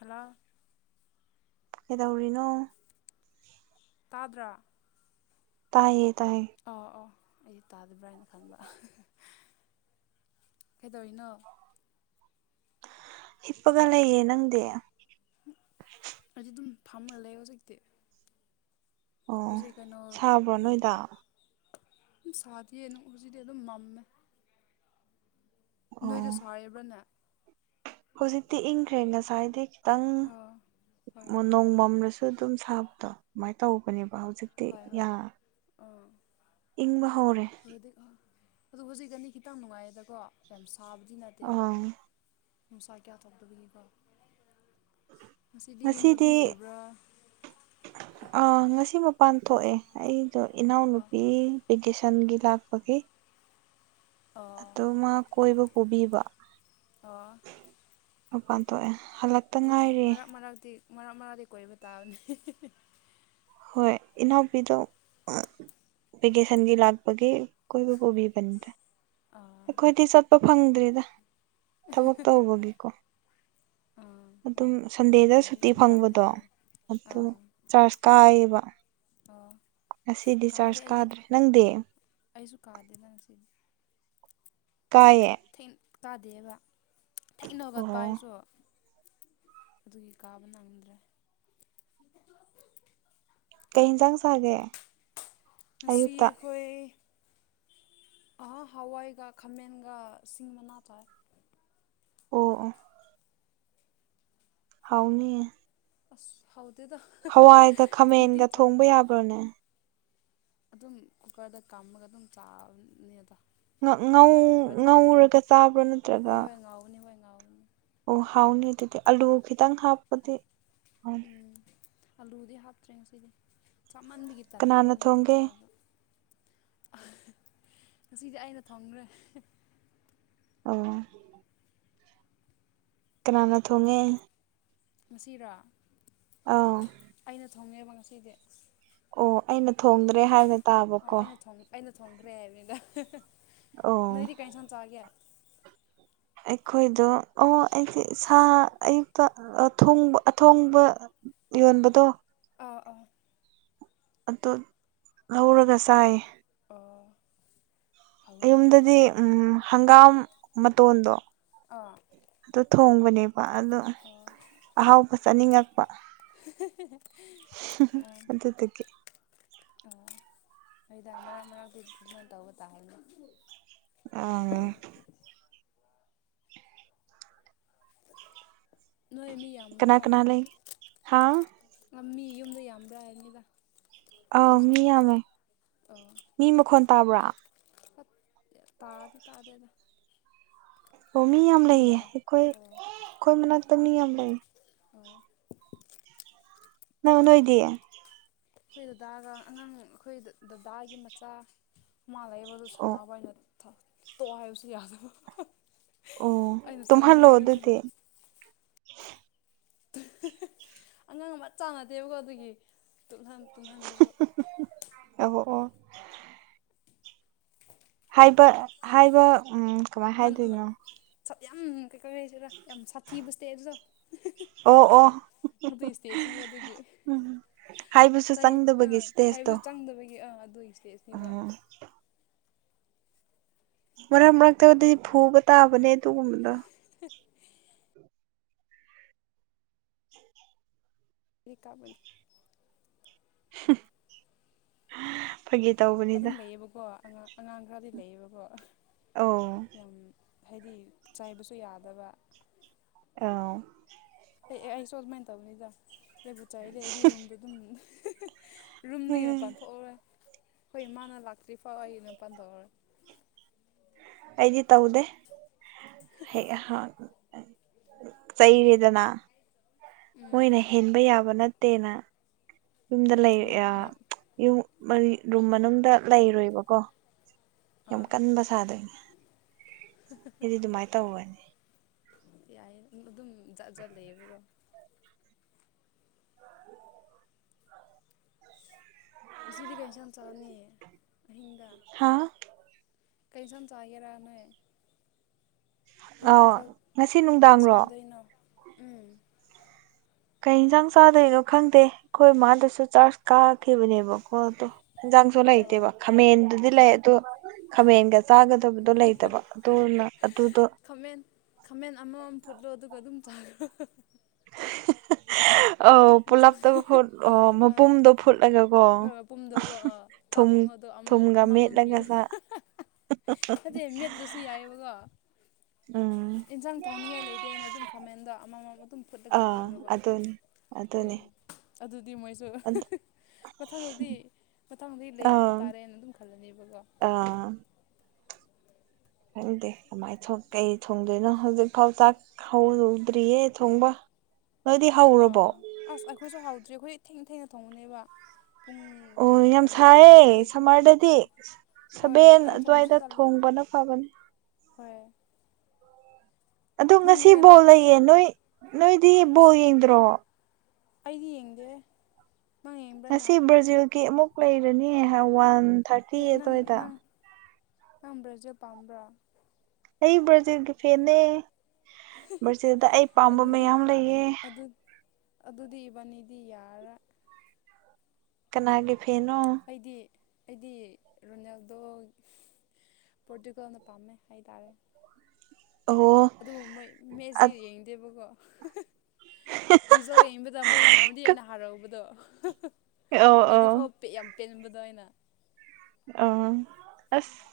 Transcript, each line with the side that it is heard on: left: ꯍꯥꯂꯧ
right: ꯀꯩꯗꯧꯔꯤꯅꯣ
left: ꯇꯥꯗ꯭ꯔꯥ
right: ꯇꯥꯏꯌꯦ ꯇꯥꯏꯌꯦ
left: ꯑꯣ ꯑꯣ ꯑꯩ ꯇꯥꯗꯕ꯭ꯔꯥ ꯍꯥꯏꯅ ꯈꯟꯕ ꯀꯩꯗꯧꯔꯤꯅꯣ
right: ꯍꯤꯞꯄꯒ ꯂꯩꯌꯦ ꯅꯪꯗꯤ
left: ꯑꯗꯤꯗꯨꯝ ꯐꯝꯃ ꯂꯩ ꯍꯧꯖꯤꯛꯇꯤ
right: ꯑꯣ
left: ꯍꯧꯖꯤꯛ ꯀꯩꯅꯣ
right: ꯁꯥꯕ꯭ꯔꯣ ꯅꯣꯏꯗ
left: ꯎꯝ ꯁꯥꯗꯦꯌꯦ ꯍꯧꯖꯤꯛꯇꯤ ꯑꯗꯨꯝ ꯃꯝꯃꯦ ꯅꯣꯏꯗꯣ
right: ꯑꯣ
left: ꯁꯔꯤꯕ꯭ꯔꯅꯦ
right: ꯍꯧꯖꯤꯛꯇꯤ ꯏꯪꯈ꯭ꯔꯦ ꯉꯁꯥꯏꯗꯤ ꯈꯤꯇꯪ
left: ꯑꯥ ꯍꯣꯏ
right: ꯅꯣꯡꯃꯝꯔꯁꯨ ꯑꯗꯨ ꯑꯗꯨꯝ ꯁꯥꯕꯗꯣ ꯑꯗꯨꯃꯥꯏꯅ ꯇꯧꯕꯅꯦꯕ ꯍꯧꯖꯤꯛ
left: ꯍꯣꯏ ꯍꯣꯏ ꯑꯥ
right: ꯏꯪꯕ ꯍꯧꯔꯦ
left: ꯑ ꯑꯗꯨ ꯍꯧꯖꯤꯛ ꯑꯅꯤ ꯈꯤꯇꯪ ꯅꯨꯡꯉꯥꯏꯌꯦꯗꯀꯣ ꯌꯥꯝ ꯁꯥꯕꯗꯤ ꯅꯠꯇꯦꯕ
right: ꯑꯥ
left: ꯅꯨꯡꯁꯥ ꯀꯌꯥ ꯇꯧꯇꯕꯒꯤꯀꯣ ꯉꯁꯤꯗꯤ ꯌꯨꯝꯗ ꯑꯗꯨꯝ ꯂꯩꯕ꯭ꯔꯥ
right: ꯑ ꯉꯁꯤ ꯃꯄꯥꯟ ꯊꯣꯛꯑꯦ ꯑꯩꯗꯣ
left: ꯑꯣ
right: ꯏꯅꯥꯎꯅꯨꯄꯤ ꯚꯦꯀꯦꯁꯟꯒꯤ ꯂꯥꯛꯄꯒꯤ
left: ꯑꯣ
right: ꯑꯗꯣ ꯃꯥ ꯀꯣꯏꯕ ꯄꯨꯕꯤꯕ
left: ꯑꯣ
right: ꯃꯄꯥꯟ ꯊꯣꯛꯑꯦ ꯍꯂꯛ__
left: ꯍꯣꯏꯗ ꯃꯔꯛ ꯃꯔꯛꯇꯤ ꯃꯔꯛ ꯃꯔꯛꯇꯤ ꯀꯣꯏꯕ ꯇꯥꯕꯅꯤ [unintelligible]
right: ꯍꯣꯏ ꯏꯅꯥꯎꯄꯤꯗꯣ [unintelligible] ꯚꯦꯀꯦꯁꯟꯒꯤ ꯂꯥꯛꯄꯒꯤ ꯀꯣꯏꯕ ꯄꯨꯕꯤꯕꯅꯤꯗ
left: ꯑꯥ
right: ꯑꯩꯈꯣꯏꯗꯤ ꯆꯠꯄ ꯐꯪꯗ꯭ꯔꯦꯗ ꯊꯕꯛ ꯇꯧꯕꯒꯤꯀꯣ
left: ꯑꯥ
right: ꯑꯗꯨꯝ
left: ꯍꯣꯏ ꯊꯕꯛ
right: ꯁꯟꯗꯦꯗ
left: ꯇꯧꯔꯗꯤ
right: ꯁꯨꯇꯤ
left: ꯃꯇꯝꯗꯤ
right: ꯐꯪꯕꯗꯣ
left: ꯂꯩꯔꯦ
right: ꯑꯗꯨ
left: ꯑꯥ
right: ꯆ꯭ꯔꯆ ꯀꯥꯏꯌꯦꯕ
left: ꯑꯣ
right: ꯉꯁꯤꯗꯤ
left: ꯀꯥꯗꯦ
right: ꯆ꯭ꯔꯆ
left: ꯑꯩꯗꯤ
right: ꯀꯥꯗ꯭ꯔꯦ ꯅꯪꯗꯤ
left: ꯑꯩꯁꯨ ꯀꯥꯗꯦꯗ ꯉꯁꯤꯗꯤ
right: ꯀꯥꯏꯌꯦ
left: ꯊꯦꯡ ꯀꯥꯗꯦꯕ ꯊꯦꯡꯅ ꯍꯧꯒꯠꯄ
right: ꯑꯣ
left: ꯑꯩꯁꯨ ꯑꯗꯨꯒꯤ ꯀꯥꯕ ꯅꯪꯗ꯭ꯔꯦ
right: ꯀꯩ ꯍꯦꯟꯖꯥꯡ ꯆꯥꯒꯦ
left: ꯉꯁꯤ
right: ꯑꯌꯨꯛꯇ
left: ꯑꯩꯈꯣꯏ ꯑꯍ ꯍꯋꯥꯏꯒ ꯈꯥꯃꯦꯟꯒ ꯁꯤꯡ ꯃꯅꯥ ꯆꯥꯏꯌꯦ
right: ꯑꯣ ꯑꯣ ꯍꯥꯎꯅꯤꯌꯦ
left: ꯑꯁ ꯍꯥꯎꯇꯦꯗ
right: ꯍꯋꯥꯏꯒ
left: ꯅꯨꯡꯇꯤ
right: ꯈꯥꯃꯦꯟꯒ
left: ꯆꯥꯏ
right: ꯊꯣꯡꯕ ꯌꯥꯕ꯭ꯔꯣꯅꯦ
left: ꯑꯗꯨꯝ ꯀꯨꯀꯔꯗ ꯀꯥꯝꯃꯒ ꯑꯗꯨꯝ ꯆꯥꯕꯅꯦꯗ
right: ꯉꯧ
left: ꯍꯥꯎꯕ꯭ꯔꯥ ꯍꯥꯎꯗ꯭ꯔꯕꯥꯗꯤ ꯈꯪꯗꯦ
right: ꯉꯧꯔꯒ ꯆꯥꯕ꯭ꯔꯣ ꯅꯠꯇ꯭ꯔꯒ
left: ꯍꯣꯏ ꯍꯣꯏ ꯉꯥꯎꯕꯅꯦ ꯍꯣꯏ ꯉꯥꯎꯕꯅꯤ
right: ꯑꯣ ꯍꯥꯎꯅꯤ ꯑꯗꯨꯗꯤ ꯑꯂꯨ ꯈꯤꯇꯪ ꯍꯥꯞꯄꯗꯤ [unintelligible]
left: ꯎꯝ ꯑꯂꯨꯗꯤ ꯍꯥꯞꯇ꯭ꯔꯦ ꯉꯁꯤꯗꯤ ꯆꯥꯃꯟꯕꯒꯤ ꯇꯜꯂꯦꯕ
right: ꯀꯅꯥꯅ
left: ꯅꯤꯡꯇꯤ
right: ꯊꯣꯡꯒꯦ
left: ꯆꯥꯔꯁꯨ ꯑꯍ ꯉꯁꯤꯗꯤ ꯑꯩꯅ ꯊꯣꯡꯉ꯭ꯔꯦ [unintelligible]
right: ꯑꯣ ꯑꯣ ꯀꯅꯥꯅ ꯊꯣꯡꯉꯦ
left: ꯉꯁꯤꯔꯣ
right: ꯑꯧ
left: ꯑꯩꯅ ꯊꯣꯡꯉꯦꯕ ꯉꯁꯤꯗꯤ
right: ꯑꯣ ꯑꯩꯅ ꯊꯣꯡꯗ꯭ꯔꯦ ꯍꯥꯏꯅ__
left: ꯑꯣ ꯑꯩꯅ ꯊꯣꯡ ꯑꯩꯅ ꯊꯣꯡꯈ꯭ꯔꯦ ꯍꯥꯏꯕꯅꯤꯗ [unintelligible]
right: ꯑꯣ
left: ꯅꯣꯏꯗꯤ ꯀꯩ ꯏꯟꯁꯥꯡ ꯆꯥꯒꯦ
right: ꯑꯩꯈꯣꯏꯗꯣ ꯑꯣ ꯑꯩꯗꯤ ꯁꯥ ꯑꯌꯨꯛꯇ ꯑ ꯊꯣꯡꯕ ꯑꯊꯣꯡꯕ ꯌꯣꯟꯕꯗꯣ
left: ꯑꯥ ꯑꯥ
right: ꯑꯗꯨꯠ ꯂꯧꯔꯒ ꯆꯥꯏꯌꯦ
left: ꯑꯣ ꯍꯥꯎꯒꯅꯤ ꯍꯥꯎꯒꯅꯤ
right: ꯑꯌꯨꯝꯗꯗꯤ ꯎꯝ ꯍꯪꯒꯥꯝ ꯃꯇꯣꯟꯗꯣ
left: ꯑꯥ
right: ꯑꯗꯨ ꯊꯣꯡꯕꯅꯦꯕ ꯑꯗꯣ
left: ꯑꯣ
right: ꯑꯍꯥꯎꯕ ꯆꯥꯅꯤꯡꯉꯛꯄ
left: [unintelligible]
right: ꯑꯗꯨꯗꯨꯒꯤ
left: ꯑꯣ ꯍꯣꯏꯗꯥ ꯃꯔꯛ ꯃꯔꯛꯇꯗꯤ ꯑꯗꯨꯃꯥꯏꯟ ꯇꯧꯕ ꯇꯥꯕꯅꯤ
right: [unintelligible]
left: ꯅꯣꯏ ꯃꯤ
right: ꯀꯅꯥ
left: ꯌꯥꯝꯕ꯭ꯔꯣ
right: ꯀꯅꯥ ꯂꯩ ꯍꯥ
left: ꯉꯝꯃꯤ ꯌꯨꯝꯗꯨ ꯌꯥꯝꯕ꯭ꯔꯥ ꯍꯥꯏꯕꯅꯤꯗ
right: ꯑꯥꯎ
left: ꯍꯧꯖꯤꯛ
right: ꯃꯤ ꯌꯥꯝꯃꯦ
left: ꯑꯣ
right: ꯃꯤ ꯃꯈꯣꯟ ꯇꯥꯕ꯭ꯔꯥ
left: ꯌ ꯇꯥꯗꯤ ꯇꯥꯗꯦꯗ
right: ꯑꯣ ꯃꯤ ꯌꯥꯝ
left: ꯑꯗꯨꯝ
right: ꯂꯩꯌꯦ
left: ꯌꯥꯏ
right: ꯑꯩꯈꯣꯏ ꯈꯣꯏ ꯃꯅꯥꯛꯇ ꯃꯤ ꯌꯥꯝ ꯂꯩ
left: ꯑꯣꯏꯌꯦ
right: ꯅꯪ ꯅꯣꯏꯗꯤ
left: ꯈꯣꯏ ꯗꯗꯥꯒ ꯑꯉꯥꯡ ꯑꯈꯣꯏ ꯗ ꯗꯗꯥꯒꯤ ꯃꯆꯥ ꯃꯥ ꯂꯩꯌꯦꯕ ꯑꯗꯨ
right: ꯑꯣ
left: ꯁꯅꯥꯕ ꯍꯥꯏꯅ ꯊ ꯇꯣꯛꯑꯣ ꯍꯥꯏꯕꯁꯨ ꯌꯥꯗꯕ ꯍ ꯍꯤ
right: ꯑꯣ
left: ꯑꯩꯅ
right: ꯇꯨꯝꯍꯜꯂꯣ ꯑꯗꯨꯗꯤ
left: ꯁꯥꯎꯅꯤꯡꯕꯗꯨꯁꯤꯗ ꯑꯉꯥꯡ ꯃꯆꯥ ꯉꯥꯇꯌꯦꯕꯀꯣ ꯑꯗꯨꯒꯤ ꯇꯨꯠꯍꯟ ꯇꯨꯝꯍꯟꯕꯁꯨ
right: ꯑꯕꯣ ꯑꯣ ꯍꯥꯏꯕ ꯍꯥꯏꯕ ꯎꯝ ꯀꯃꯥꯏ
left: ꯄꯟ ꯑꯃ
right: ꯍꯥꯏꯗꯣꯏꯅꯣ
left: ꯁꯥꯠ ꯌꯥꯝ ꯀꯩ ꯀꯧꯔꯦꯖꯤꯔꯥ ꯌꯥꯝ ꯁꯥꯊꯤꯕ ꯁ꯭ꯇꯦꯖ ꯗꯣ ꯍꯤ ꯍ
right: ꯑꯣ ꯑꯣ
left: ꯑꯗꯨꯒꯤ ꯁ꯭ꯇꯦꯖꯅꯤꯕ ꯑꯗꯨꯒꯤ
right: ꯎꯝ ꯍꯥꯏꯕꯁꯨ
left: ꯆꯩ
right: ꯆꯪꯗꯕꯒꯤ
left: ꯑꯥ
right: ꯏꯁꯇꯦꯖꯇꯣ
left: ꯍꯥꯏꯕ ꯆꯪꯗꯕꯒꯤ ꯑꯥ ꯑꯗꯨꯏ ꯁ꯭ꯇꯦꯖꯅꯤꯕ꯫
right: ꯑꯥ ꯃꯔꯛ ꯃꯔꯛꯇꯗꯤ ꯐꯨꯕ ꯇꯥꯕꯅꯦ ꯑꯗꯨꯒꯨꯝꯕꯗꯣ꯫
left: ꯍ ꯏꯀꯥꯕꯟ
right: ꯍꯝ ꯍ ꯐꯒꯤ
left: ꯑꯗꯨꯝ ꯂꯩꯌꯦꯕꯀꯣ ꯑꯉꯥꯡ ꯑꯉꯥꯡ ꯈ꯭ꯔꯗꯤ ꯂꯩꯌꯦꯕꯀꯣ꯫
right: ꯑꯣ꯫
left: ꯌꯥꯝ ꯍꯥꯏꯗꯤ ꯆꯥꯏꯕꯁꯨ ꯌꯥꯗꯕ
right: ꯑꯥꯎ꯫
left: ꯑꯩ ꯑꯦ ꯑꯩ ꯁꯣ ꯑꯗꯨꯃꯥꯏꯟ ꯇꯧꯕꯅꯤꯗ ꯑꯩꯕꯨ ꯆꯥꯏꯑꯦꯗꯤ ꯑꯩꯒꯤ ꯔꯨꯝꯗꯨꯗꯨꯝ ꯍ ꯍ ꯍ ꯔꯨꯝꯗꯨꯒꯤ
right: ꯎꯝ
left: ꯃꯄꯥꯟ ꯊꯣꯛꯑꯧꯔ ꯍꯣꯏ ꯃꯥꯅ ꯂꯥꯛꯇ꯭ꯔꯤꯐꯥꯎ ꯑꯩꯅ ꯚꯟ ꯇꯧꯔꯦ
right: ꯑꯩꯗꯤ ꯇꯧꯗꯦ ꯍꯩ ꯑꯍ ꯆꯩꯩꯔꯤꯗꯅ
left: ꯎꯝ
right: ꯃꯣꯏꯅ ꯍꯦꯟꯕ ꯌꯥꯕ ꯅꯠꯇꯦꯅ ꯌꯨꯝꯗ ꯂꯩ ꯑꯦ
left: ꯑꯃꯨꯛ
right: ꯌꯥ ꯌꯨ ꯃꯔꯤ ꯔꯨꯝ ꯃꯅꯨꯡꯗ ꯂꯩꯔꯣꯏꯕꯀꯣ ꯌꯥꯝ
left: ꯑꯥ
right: ꯀꯟꯕ ꯁꯥꯗꯣꯏꯅꯦ꯫ ꯁꯤꯗꯤ ꯑꯗꯨꯃꯥꯏꯅ ꯇꯧꯒꯅꯤ
left: ꯌꯥꯏꯌꯦ ꯑꯗꯨꯝ ꯖꯠꯖꯠꯂ ꯂꯩꯦꯕꯀꯣ ꯉꯗꯤ ꯀꯩ ꯏꯟꯁꯥꯡ ꯆꯥꯅꯤ ꯑꯍꯤꯡꯗ
right: ꯍꯥꯥ
left: ꯀꯩ ꯁꯝ ꯆꯥꯒꯦꯔꯥꯅꯦ
right: ꯑ
left: ꯀꯔꯤ ꯃꯊꯛ
right: ꯉꯁꯤ ꯅꯨꯡꯗꯥꯡꯔꯣ
left: ꯁꯦꯝꯗꯣꯏꯅꯣ ꯎꯝ
right: ꯀꯩ ꯏꯟꯖꯥꯡ ꯆꯥꯗꯣꯏꯅꯣ ꯈꯪꯗꯦ ꯈꯣꯏ ꯃꯥꯗꯨꯁꯨ ꯆꯥꯔ꯭ꯁ ꯀꯥ ꯀꯦꯕꯕ ꯀꯣ ꯇꯣ ꯌꯥꯥꯁꯣ
left: ꯑꯣ
right: ꯂꯩꯇꯦꯕ ꯈꯥ ꯃꯦꯟꯦꯟꯗꯨꯗꯤ
left: ꯑꯣ
right: ꯂꯩꯦ ꯇꯣ ꯈꯥꯃꯦꯟꯒ ꯆꯥꯒꯗꯕꯗꯣ ꯂꯩꯇꯕ ꯑꯗꯨꯅ ꯑꯗꯨꯗꯣ
left: ꯈꯥꯃꯦꯟ ꯈꯥꯃꯦꯟ ꯑꯃꯃꯝ ꯐꯨꯠꯂꯣ ꯑꯗꯨꯒ ꯑꯗꯨꯝ ꯆꯥꯔꯣ
right: [unintelligible] ꯑꯧ
left: ꯆꯥ
right: ꯄꯨꯂꯞꯇ ꯐꯨꯠ
left: ꯑꯥ
right: ꯃꯄꯨꯝꯗꯣ ꯐꯨꯠꯂꯒꯦꯀꯣ
left: ꯍꯣꯏ ꯃꯄꯨꯝꯗꯣꯀꯣ ꯑꯥ ꯆꯥꯛ
right: ꯊꯨꯝ
left: ꯊꯣꯡꯉꯣꯗꯣ ꯑꯃꯃꯝ
right: ꯊꯨꯝꯒ ꯃꯦꯠꯂꯒ ꯁꯥ
left: ꯐꯠꯇꯦ ꯃꯦꯠꯇ꯭ꯔꯁꯨ ꯌꯥꯏꯑꯕꯀꯣ
right: ꯎꯝ
left: ꯌꯦꯟꯁꯥꯡ ꯊꯣꯡꯅꯤꯡꯉꯥꯏ ꯂꯩꯇꯦ ꯑꯩꯅ ꯑꯗꯨꯝ ꯈꯥꯃꯦꯟꯗꯣ ꯑꯃꯃꯝ ꯑꯗꯨꯝ ꯐꯨꯠꯂꯒ
right: ꯑꯥ
left: ꯀꯤꯈ꯭ꯔꯣꯕ
right: ꯑꯗꯨꯅꯤ ꯑꯗꯨꯅꯤ
left: ꯎꯝ ꯑꯗꯨꯗꯤ ꯃꯣꯏꯁꯨ ꯃꯊꯪꯗꯗꯤ ꯃꯊꯪꯗꯗꯤ ꯂꯩꯔꯛꯄ
right: ꯑꯥ
left: ꯇꯥꯔꯦꯅ ꯑꯗꯨꯝ ꯈ ꯈꯜꯂꯅꯦꯕꯀꯣ
right: ꯑꯥ ꯈꯪꯗꯦ ꯀꯃꯥꯏꯅ ꯀꯩ ꯊꯣꯡꯗꯣꯏꯅꯣ ꯍꯧꯖꯤꯛꯐꯥꯎꯇꯥꯛ ꯍꯗꯗ꯭ꯔꯤꯌꯦꯦ ꯊꯣꯡꯕ ꯅꯗꯤ ꯍꯥꯎ
left: ꯑ ꯑꯁ ꯑꯩꯈꯣꯏꯁꯨ ꯍꯥꯎꯗ꯭ꯦ ꯑꯩꯈꯣꯏ ꯊꯦꯡꯅ ꯊꯦꯡꯅ ꯊꯣꯡꯉꯨꯅꯦꯕ
right: ꯑꯣ ꯌꯥꯝ ꯁꯥꯏꯌꯦꯦ ꯁꯝꯃꯔꯗꯗꯤ
left: ꯍꯣꯏ
right: ꯁꯕꯦꯟ
left: ꯉꯟꯅ ꯊꯣꯡꯕꯁꯨ
right: ꯑꯗꯨꯋꯥꯏꯗ
left: ꯇꯜꯂꯦ
right: ꯊꯣꯡꯕꯅ ꯐꯕꯅꯤ
left: ꯍꯣꯏ
right: ꯑꯗꯣ
left: ꯅꯪꯒꯤ
right: ꯉꯁꯤ
left: ꯀꯩꯅꯣ
right: ꯕꯣꯜ ꯂꯩꯌꯦ ꯅꯣꯏ ꯅꯣꯏꯗꯤ
left: ꯑꯁ
right: ꯕꯣꯜ ꯌꯦꯡꯗ꯭ꯔꯣ
left: ꯑꯩꯗꯤ ꯌꯦꯡꯗꯦ ꯅꯪ ꯌꯦꯡꯕ꯭ꯔꯅꯦ
right: ꯉꯁꯤ ꯕ꯭ꯔꯥꯖꯤꯜꯒꯤ ꯑꯃꯨꯛ ꯂꯩꯔꯅꯤ ꯍꯋꯥꯟ
left: ꯑꯦ ꯅꯪ ꯅꯪ ꯅꯪꯕ꯭ꯔꯖ ꯄꯥꯝꯕ꯭ꯔꯣ
right: ꯑꯩ ꯕ꯭ꯔꯥꯖꯤꯜꯒꯤ ꯐꯦꯟꯅꯦ ꯕ꯭ꯔꯥꯖꯤꯜꯗ ꯑꯩ ꯄꯥꯝꯕ
left: ꯑꯗꯨꯗꯤ
right: ꯃꯌꯥꯝ ꯂꯩꯌꯦ
left: ꯑꯗꯨ ꯑꯗꯨꯗꯤ ꯏꯕꯥꯅꯤꯗꯤ ꯌꯥꯔꯥ
right: ꯀꯅꯥꯒꯤ ꯐꯅꯣ
left: ꯑꯩꯗꯤ ꯑꯩꯗꯤ ꯔꯣꯅꯦꯜꯗꯣ ꯄꯣꯔꯇꯨꯒꯜꯅ ꯄꯥꯝꯃꯦ ꯍꯥꯏꯇꯥꯔꯦ
right: ꯑꯣ
left: ꯑꯗꯨꯕꯨ ꯃꯣꯏ ꯃꯦꯠꯁꯤ
right: ꯑꯣ
left: ꯌꯦꯡꯗꯦꯕꯀꯣ ꯔꯤꯖꯜ ꯌꯦꯡꯕꯗ ꯃꯣꯏꯅ ꯉꯝꯗꯤ ꯑꯩꯅ ꯍꯥꯏꯔꯛꯕꯗꯣ ꯑꯗꯨ
right: ꯑꯣ
left: ꯐꯥꯎ ꯌꯥꯝ ꯄꯦꯟꯕꯗꯣ ꯑꯩꯅ
right: ꯑ ꯑꯁ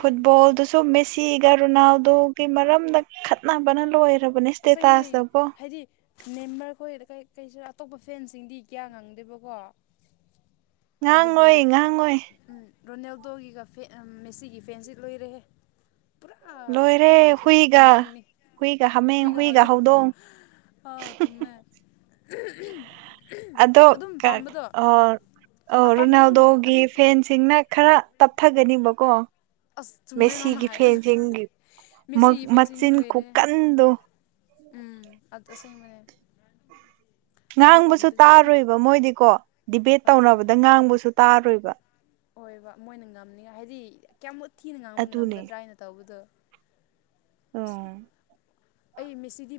right: ꯐꯨꯠꯕꯣꯜꯗꯨꯁꯨ ꯃꯦꯁꯤꯒ ꯔꯣꯅꯥꯜꯗꯣꯒꯤ ꯃꯔꯝꯗ ꯈꯠꯅꯕꯅ ꯂꯣꯏꯔꯦ
left: ꯑꯁꯦꯡꯕꯅꯦ ꯍꯥꯏꯗꯤ ꯃꯦꯝꯕꯔ ꯈꯣꯏ ꯀꯩꯁꯨ ꯑꯇꯣꯞꯄ ꯐꯦꯟꯁꯤꯡꯗꯤ ꯀꯌꯥ ꯉꯪꯗꯦꯕꯀꯣ ꯑꯗꯨꯕꯨ
right: ꯉꯥꯡꯉꯣꯏ ꯉꯥꯡꯉꯣꯏ
left: ꯔꯣꯅꯦꯜꯗꯣꯒꯤꯒ ꯃꯦꯁꯤꯒꯤ ꯐꯦꯟꯁꯤ ꯂꯣꯏꯔꯦꯍꯦ ꯄꯨꯔꯥ ꯀꯩꯖꯔ ꯃꯥꯏꯅꯤ
right: ꯍꯣꯏꯒ ꯍ
left: ꯍꯏꯒꯗꯣ ꯑꯥ ꯆꯨꯝꯃꯦ
right: ꯑꯗꯣ
left: ꯑꯗꯨꯝ ꯄꯥꯝꯕꯗꯣ ꯑꯄꯥꯝꯕꯗꯣ ꯑꯗꯨꯝ
right: ꯔꯣꯅꯥꯗꯣꯒꯤ
left: ꯑꯗꯨꯝ
right: ꯐꯦꯟꯁꯤꯡꯅ ꯈꯔ ꯇꯞꯊꯒꯅꯤꯕꯀꯣ
left: ꯑꯁ ꯆꯨꯝꯃꯦ ꯅꯪꯅ
right: ꯃꯦꯁꯤꯒꯤ
left: ꯍꯥꯏꯕꯗꯣ
right: ꯐꯦꯟꯁꯤꯡ
left: ꯃꯦꯁꯤꯒꯤ ꯐꯦꯟꯁꯤꯡꯗꯤ
right: ꯃꯆꯤꯟ
left: ꯂꯣꯏꯔꯦ
right: ꯀꯀꯟꯗꯣ
left: ꯎꯝ ꯑ ꯑ ꯃꯅꯦ
right: ꯉꯥꯡꯕꯁꯨ ꯇꯥꯔꯣꯏꯕ ꯃꯣꯏꯗꯤꯀꯣ ꯗꯤꯕꯦꯠ ꯇꯧꯅꯕꯗ ꯉꯥꯡꯕꯁꯨ ꯇꯥꯔꯣꯏꯕ
left: ꯍ ꯕ ꯃꯣꯏꯅ ꯉꯝꯅꯤꯉꯥꯏ ꯍꯥꯏꯗꯤ ꯀꯌꯥꯝꯃꯨꯛ ꯊꯤꯅ ꯉꯥꯡꯕ
right: ꯑꯗꯨꯅꯦ
left: ꯉꯝꯒꯗ꯭ꯔꯥ ꯍꯥꯏꯅ ꯇꯧꯕꯗꯣ
right: ꯎꯝ
left: [inaudible] ꯑꯩ ꯃꯦꯁꯤꯗꯤ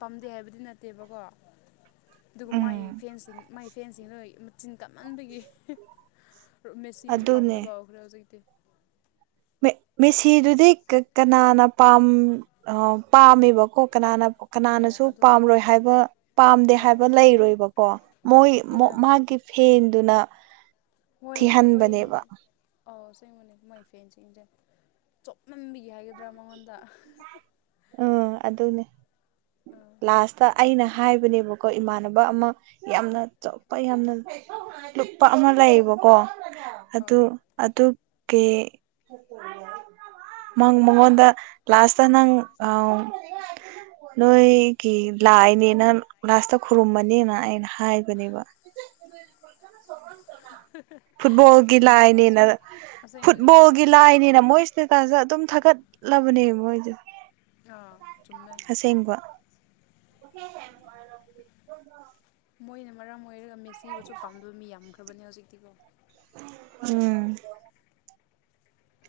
left: ꯄꯥꯝꯗꯦ ꯍꯥꯏꯕꯗꯤ ꯅꯠꯇꯦꯕꯀꯣ ꯑꯗꯨꯒ ꯃꯥꯏ
right: ꯎꯝ
left: ꯐꯦꯟꯁꯤꯡ ꯃꯥꯏ ꯐꯦꯟꯁꯤꯡꯗ ꯃꯆꯤꯟ ꯀꯥꯞꯃꯟꯕꯒꯤ ꯃꯦꯁꯤꯕꯨꯁꯨ
right: ꯑꯗꯨꯅꯦ
left: ꯄꯥꯝꯗꯕ ꯍꯧꯎꯈ꯭ꯔꯦ ꯍꯧꯖꯤꯛꯇꯤ
right: ꯃꯦꯁꯤꯗꯨꯗꯤ ꯀꯅꯥꯅ ꯄꯝ ꯄꯥꯝꯃꯦꯕꯀꯣ ꯀꯅꯥꯅ
left: ꯍꯣꯏ
right: ꯀꯅꯥꯅꯁꯨ
left: ꯑꯗꯨꯅꯦ
right: ꯄꯥꯝꯔꯣꯏ ꯍꯥꯏꯕ ꯄꯥꯝꯗꯦ
left: ꯍꯣꯏ
right: ꯍꯥꯏꯕ ꯂꯩꯔꯣꯏꯕꯀꯣ
left: ꯍꯣꯏ
right: ꯃꯣꯏ
left: ꯑꯩꯈꯣꯏꯕꯨ ꯌꯥꯝ
right: ꯃꯥꯒꯤ ꯐꯦꯟꯗꯨꯅ
left: ꯍꯣꯏ ꯍꯣꯏꯅꯦ
right: ꯊꯤꯍꯟꯕꯅꯦꯕ
left: ꯑꯧ ꯁꯤꯦꯡꯕꯨꯅꯦ ꯃꯣꯏ ꯐꯦꯟꯁꯤꯡꯁꯦ ꯆꯞꯅꯝꯕꯤꯒꯦ ꯍꯥꯏꯒꯗ꯭ꯔꯥ ꯃꯉꯣꯟꯗ
right: ꯎꯝ ꯑꯗꯨ ꯑꯗꯨꯅꯦ
left: ꯑ
right: ꯂꯥꯁꯇ ꯑꯩꯅ ꯍꯥꯏꯕꯅꯦꯕꯀꯣ ꯏꯃꯥꯟꯅꯕ ꯑꯃ ꯌꯥꯝꯅ ꯑꯇꯣꯞꯄ ꯌꯥꯝꯅ ꯂꯨꯄꯥ ꯑꯃ ꯂꯩꯌꯦꯕꯀꯣ ꯑꯗꯨ
left: ꯑꯥ
right: ꯑꯗꯨ ꯀꯪ ꯃꯉꯣꯟꯗ ꯀ꯭ꯂꯥꯁꯇ ꯅꯪ ꯑ ꯅꯣꯏ ꯒꯤ ꯂꯥꯛꯏꯅꯦꯅ ꯂꯥꯁꯇ ꯈꯨꯔꯨꯝꯕꯅꯤꯅ ꯑꯩꯅ ꯍꯥꯏ ꯀꯅꯦꯕ ꯐꯨꯠꯕꯣꯜꯒꯤ
left: ꯆꯨꯝꯃꯦ
right: ꯂꯥꯏꯅꯦꯅ
left: ꯑꯗꯨꯁꯨ ꯑꯁꯦꯡꯕꯅꯦ ꯍꯣꯏ
right: ꯐꯨꯠꯕꯣꯜꯒꯤ ꯂꯥꯏꯅꯤꯅ ꯃꯣꯏ ꯀꯩꯀꯥꯁꯦ ꯑꯗꯨꯝ ꯊꯥꯒꯠꯂꯕꯅꯦꯕ ꯃꯣꯏꯁꯦ
left: ꯑꯥ ꯆꯨꯝꯃ
right: ꯁꯦꯡꯕ ꯍꯦ ꯍꯦꯅꯨꯡ
left: ꯃꯣꯏꯅ ꯃꯔꯝ ꯑꯣꯏꯔꯒ ꯃꯦꯁꯤꯕꯨꯁꯨ ꯄꯥꯝꯗꯕ ꯃꯤ ꯌꯥꯝꯈ꯭ꯔꯕꯅꯦ ꯍꯧꯖꯤꯛꯇꯤꯀꯣ
right: ꯎꯝ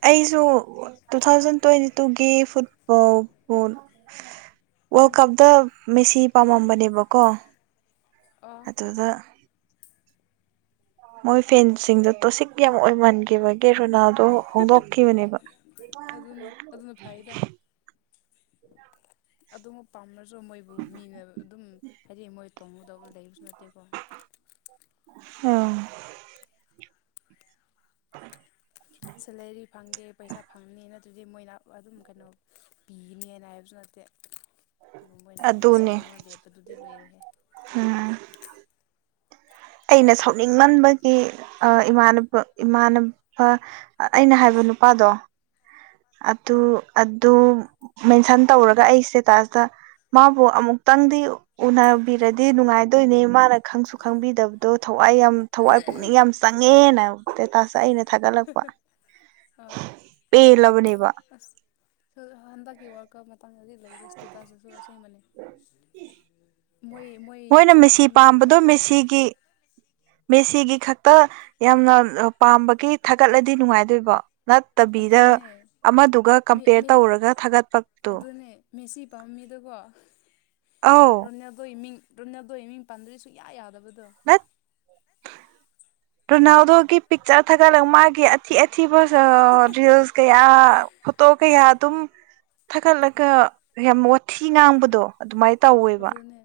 right: ꯑꯩꯁꯨ ꯇꯨ ꯊꯥꯎꯖꯟ ꯇ꯭ꯋꯦꯟꯇꯤ ꯇꯨꯒꯤ ꯐꯨꯠꯕꯣꯜ ꯄꯣ ꯋꯥꯔꯜ ꯀꯞꯗ ꯃꯦꯁꯤ ꯄꯥꯝꯃꯝꯕꯅꯦꯕꯀꯣ
left: ꯑ
right: ꯑꯗꯨꯗ ꯃꯣꯏ ꯐꯦꯟꯁꯤꯡꯗꯣ ꯇꯣꯁꯤꯛ ꯌꯥꯝ ꯑꯣꯏꯃꯟꯈꯤꯕꯒꯤ ꯔꯣꯅꯥꯜꯗꯣ ꯍꯣꯡꯗꯣꯛꯈꯤꯕꯅꯦꯕ
left: ꯑꯗꯨꯅꯤ ꯑꯗꯨꯅ ꯐꯩꯗ ꯑꯗꯨ ꯄꯥꯝꯅꯁꯨ ꯃꯣꯏꯕꯨ ꯃꯤꯅ ꯑꯗꯨꯝ ꯍꯥꯏꯗꯤ ꯃꯣꯏ ꯇꯣꯡꯉꯗꯧ ꯂꯩꯕꯁꯨ ꯅꯠꯇꯦꯀꯣ
right: ꯑꯥ [inaudible]
left: ꯁꯦꯂꯦꯔꯤ ꯐꯪꯒꯦ ꯄꯩꯁꯥ ꯐꯪꯅꯤ ꯅꯠꯇ꯭ꯔꯗꯤ ꯃꯣꯏꯅ ꯑꯗꯨꯝ ꯀꯩꯅꯣ ꯄꯤꯒꯅꯤꯅ ꯍꯥꯏꯕꯁꯨ ꯅꯠꯇꯦ ꯑꯗꯨꯒ ꯃꯣꯏꯅ
right: ꯑꯗꯨꯅꯦ
left: ꯃꯦꯁꯤꯗ ꯑꯃ ꯂꯦꯞꯄꯗꯨꯗꯤ ꯂꯣꯏꯔꯦꯍꯦ
right: ꯎꯝ ꯑꯩꯅ ꯁꯥꯎꯅꯤꯡꯃꯟꯕꯒꯤ ꯑ ꯏꯃꯥꯟꯅꯕ ꯏꯃꯥꯟꯅꯕ ꯑꯩꯅ ꯍꯥꯏꯕ ꯅꯨꯄꯥꯗꯣ ꯑꯗꯨ
left: ꯑꯥ
right: ꯑꯗꯨ ꯃꯦꯟꯁꯟ ꯇꯧꯔꯒ ꯑꯩ ꯏꯁꯇꯦꯇꯁꯇ ꯃꯥꯕꯨ ꯑꯃꯨꯛꯇꯪꯗꯤ ꯎꯅꯕꯤꯔꯗꯤ ꯅꯨꯡꯉꯥꯏꯗꯣꯏꯅꯦ ꯃꯥꯅ ꯈꯪꯁꯨ ꯈꯪꯕꯤꯗꯕꯗꯣ ꯊꯋꯥꯏ ꯌꯥꯝ ꯊꯋꯥꯏ ꯄꯨꯛꯅꯤꯡ ꯌꯥꯝ ꯆꯪꯉꯦꯅ ꯗꯦꯇꯁꯇ ꯑꯩꯅ ꯊꯥꯒꯠꯂꯛꯄ
left: [unintelligible]
right: ꯄꯦꯜꯂꯕꯅꯤꯕ
left: ꯍꯟꯗꯛꯀꯤ ꯋꯥꯔꯜ ꯀꯞ ꯃꯇꯥꯡꯗꯗꯤ ꯂꯩꯔꯦ ꯏꯁꯇꯦꯇꯁꯤꯁꯨ ꯑꯁꯦꯡꯕꯅꯦ ꯃꯣꯏ ꯃꯣꯏ
right: ꯃꯣꯏꯅ ꯃꯦꯁꯤ
left: ꯁꯥꯟꯅꯑꯝꯃꯤ ꯍꯦꯟꯅ
right: ꯄꯥꯝꯕꯗꯣ
left: ꯑꯩꯈꯣꯏꯅ
right: ꯃꯦꯁꯤꯒꯤ ꯃꯦꯁꯤꯒꯤ ꯈꯛꯇ ꯌꯥꯝꯅ ꯄꯥꯝꯕꯒꯤ ꯊꯥꯒꯠꯂꯗꯤ ꯅꯨꯡꯉꯥꯏꯗꯣꯏꯕꯣ ꯅꯠꯇꯕꯤꯗ
left: ꯑꯗꯨꯅꯦ
right: ꯑꯃꯗꯨꯒ
left: ꯃꯤ
right: ꯀꯝꯄꯦꯌꯔ
left: ꯃꯤ
right: ꯇꯧꯔꯒ ꯊꯥꯒꯠꯄꯗꯨ
left: ꯑꯗꯨꯅꯦ ꯃꯦꯁꯤ ꯄꯥꯝꯃꯤꯗꯣꯀꯣ
right: ꯑꯧ
left: ꯔꯣꯅꯦꯜꯗꯣꯒꯤ ꯃꯤꯡ ꯔꯣꯝ ꯅꯗꯣ ꯃꯤꯡ ꯄꯥꯟꯗꯔꯗꯤ ꯁꯨꯡꯌꯥ ꯌꯥꯗꯕꯗꯣ
right: [unintelligible] ꯔꯣꯅꯥꯜꯗꯣꯒꯤ ꯄꯤꯛꯆꯔ ꯊꯥꯒꯠꯂꯒ ꯃꯥꯒꯤ ꯑꯊꯤ ꯑꯊꯤꯕ [unintelligible] ꯔꯤꯜꯁ ꯀꯌꯥ ꯐꯣꯇꯣ ꯀꯌꯥ ꯑꯗꯨꯝ ꯊꯥꯒꯠꯂꯒ ꯌꯥꯝ ꯋꯥꯊꯤ ꯉꯥꯡꯕꯗꯣ ꯑꯗꯨꯃꯥꯏ ꯇꯧꯋꯤ
left: ꯑꯗꯨꯅꯦ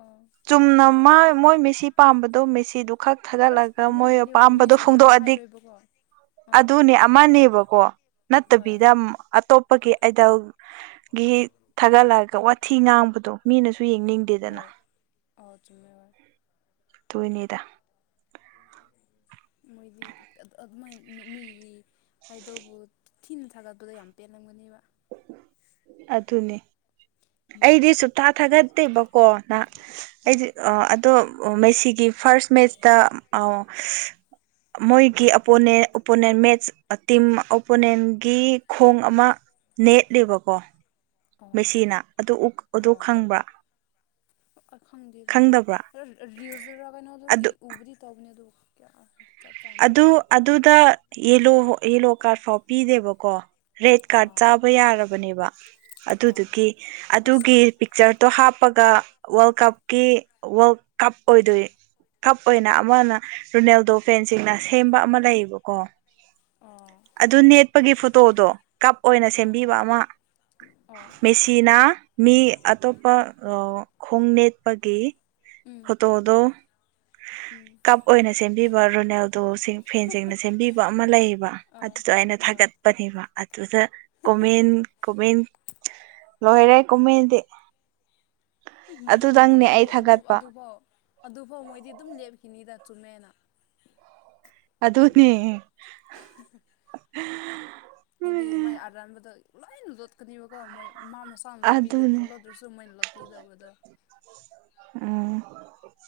left: ꯑꯥ
right: ꯆꯨꯝꯅ ꯃꯥ ꯃꯣꯏ ꯃꯦꯁꯤ ꯄꯥꯝꯕꯗꯣ ꯃꯦꯁꯤꯗꯨ ꯈꯛ
left: ꯑꯁ
right: ꯊꯥꯒꯠꯂꯒ
left: ꯑꯗꯨꯃꯥꯏꯅ
right: ꯃꯣꯏ
left: ꯍꯥꯏꯗꯤ ꯍꯣꯏ
right: ꯑꯄꯥꯝꯕꯗꯣ
left: ꯃꯤꯁꯨ ꯀꯩꯝꯇ
right: ꯐꯣꯡꯗꯣꯛꯑꯗꯤ
left: ꯍꯥꯏꯔꯣꯏꯕꯀꯣ ꯑꯥ
right: ꯑꯗꯨꯅꯦ ꯑꯃꯅꯦꯕꯀꯣ
left: ꯍꯣꯏ
right: ꯅꯠꯇꯕꯤꯗ ꯑꯇꯣꯞꯄꯒꯤ ꯑꯥꯏꯗꯜ ꯒꯤ ꯊꯥꯒꯠꯂꯛꯒ ꯋꯥꯊꯤ ꯉꯥꯡꯕꯗꯣ ꯃꯤꯅꯁꯨ ꯌꯦꯡꯅꯤꯡꯗꯦꯗꯅ
left: ꯑꯥ ꯆꯨꯝꯃꯦꯕ
right: ꯗꯨꯏꯅꯤꯗ [unintelligible]
left: ꯃꯣꯏꯗꯤ ꯑꯗꯨꯃꯥꯏꯟ ꯃꯤꯒꯤ ꯍꯥꯏꯗꯕꯨ ꯊꯤꯅ ꯊꯥꯒꯠꯄꯗ ꯌꯥꯝ ꯄꯦꯜꯂꯝꯒꯅꯦꯕ
right: ꯑꯗꯨꯅꯦ ꯑꯩꯗꯤ ꯁꯨꯛꯊꯥ ꯊꯥꯒꯠꯇꯦꯕꯀꯣ ꯅꯍ
left: ꯍꯣꯏ
right: ꯑꯩꯗꯤ ꯑꯥ ꯑꯗꯣ ꯃꯦꯁꯤꯒꯤ ꯐꯥꯔ꯭ꯁ ꯃꯦꯠꯆꯇ ꯑꯥ ꯃꯣꯏꯒꯤ ꯑꯣꯄꯣꯅꯦꯟ ꯑꯣꯄꯣꯅꯦꯟ ꯃꯦꯠꯆ ꯇꯤꯝ ꯑꯣꯄꯣꯅꯦꯟꯒꯤ ꯈꯣꯡ ꯑꯃ ꯅꯦꯠꯂꯦꯕꯀꯣ
left: ꯑꯣ
right: ꯃꯦꯁꯤꯅꯥ ꯑꯗꯨ ꯑꯗꯨ
left: ꯑꯣ
right: ꯈꯪꯕ꯭ꯔꯥ
left: ꯈꯪꯗꯦ ꯑꯗꯨꯗꯤ
right: ꯈꯪꯗꯕ꯭ꯔꯥ
left: ꯔꯤꯜꯁ [unintelligible] ꯀꯩꯅꯣꯅ
right: ꯑꯗꯨ
left: ꯎꯕꯔꯤ ꯇꯧꯒꯅꯤꯗꯨ ꯀꯌꯥ
right: ꯑꯗꯨ ꯑꯗꯨꯗ ꯌꯦꯂꯣ ꯌꯦꯂꯣ ꯀꯥꯔꯠ ꯐꯥꯎ ꯄꯤꯗꯦꯕꯀꯣ ꯔꯦꯠ ꯀꯥꯔꯠ
left: ꯑꯥ
right: ꯆꯥꯕ ꯌꯥꯔꯕꯅꯦꯕ
left: ꯑꯥ
right: ꯑꯗꯨꯗꯨꯒꯤ
left: ꯏꯁ
right: ꯑꯗꯨꯒꯤ ꯄꯤꯛꯆꯔꯇꯣ ꯍꯥꯞꯄꯒ ꯋꯥꯔꯜ ꯀꯞꯀꯤ ꯋꯥꯔꯜ ꯀꯞ ꯑꯣꯏꯗꯣꯏ ꯀꯞ ꯑꯣꯏꯅ ꯑꯃꯅ ꯔꯣꯅꯦꯜꯗꯣ ꯐꯦꯟꯁꯤꯡꯅ ꯁꯦꯝꯕ ꯑꯃ ꯂꯩꯌꯦꯕꯀꯣ
left: ꯑꯣ
right: ꯑꯗꯨ ꯅꯦꯠꯄꯒꯤ ꯐꯣꯇꯣꯗꯣ ꯀꯞ ꯑꯣꯏꯅ
left: ꯑꯥ ꯑꯥ
right: ꯁꯦꯝꯕꯤꯕ ꯑꯃ
left: ꯑꯥ
right: ꯃꯦꯁꯤꯅꯥ ꯃꯤ ꯑꯇꯣꯞꯄ ꯈꯣꯡ ꯅꯦꯠꯄꯒꯤ
left: ꯎꯝ
right: ꯐꯣꯇꯣꯗꯣ
left: ꯎꯝ
right: ꯀꯞ ꯑꯣꯏꯅ ꯁꯦꯝꯕꯤꯕ ꯔꯣꯅꯦꯜꯗꯣ ꯐꯦꯟꯁꯤꯡꯅ ꯁꯦꯝꯕꯤꯕ ꯑꯃ ꯂꯩꯌꯦꯕ
left: ꯑꯥ
right: ꯑꯗꯨꯗꯣ ꯑꯩꯅ
left: ꯑꯥ
right: ꯊꯥꯒꯠꯄꯅꯦꯕ ꯑꯗꯨꯗ ꯀꯃꯦꯟ ꯀꯃꯦꯟ ꯂꯣꯏꯔꯦ ꯀꯃꯦꯟꯗꯦ
left: ꯃꯣꯏꯗꯤ
right: ꯑꯩ ꯊꯥꯒꯠꯄ
left: ꯑꯗꯨꯐꯥꯎ ꯑꯗꯨꯐꯧ ꯃꯣꯏꯗꯤ ꯑꯗꯨꯝ ꯂꯦꯞꯈꯤꯅꯤꯗ ꯆꯨꯝꯃꯦꯅ
right: ꯑꯗꯅꯦ
left: ꯍꯥꯏꯗꯤ ꯃꯥꯏ ꯑꯔꯥꯟꯕꯗ ꯂꯣꯏꯅ ꯂꯣꯠꯀꯅꯤꯕꯀꯣ ꯃꯣꯏ ꯃꯥ ꯑꯄꯥꯥꯝ ꯂꯄꯤ
right: ꯑꯗꯨꯅꯦ
left: ꯂꯣꯠꯇ꯭ꯔꯁꯨ ꯃꯣꯏꯅ ꯂꯥꯛꯄꯤꯗꯕꯗꯣ
right: ꯑꯥ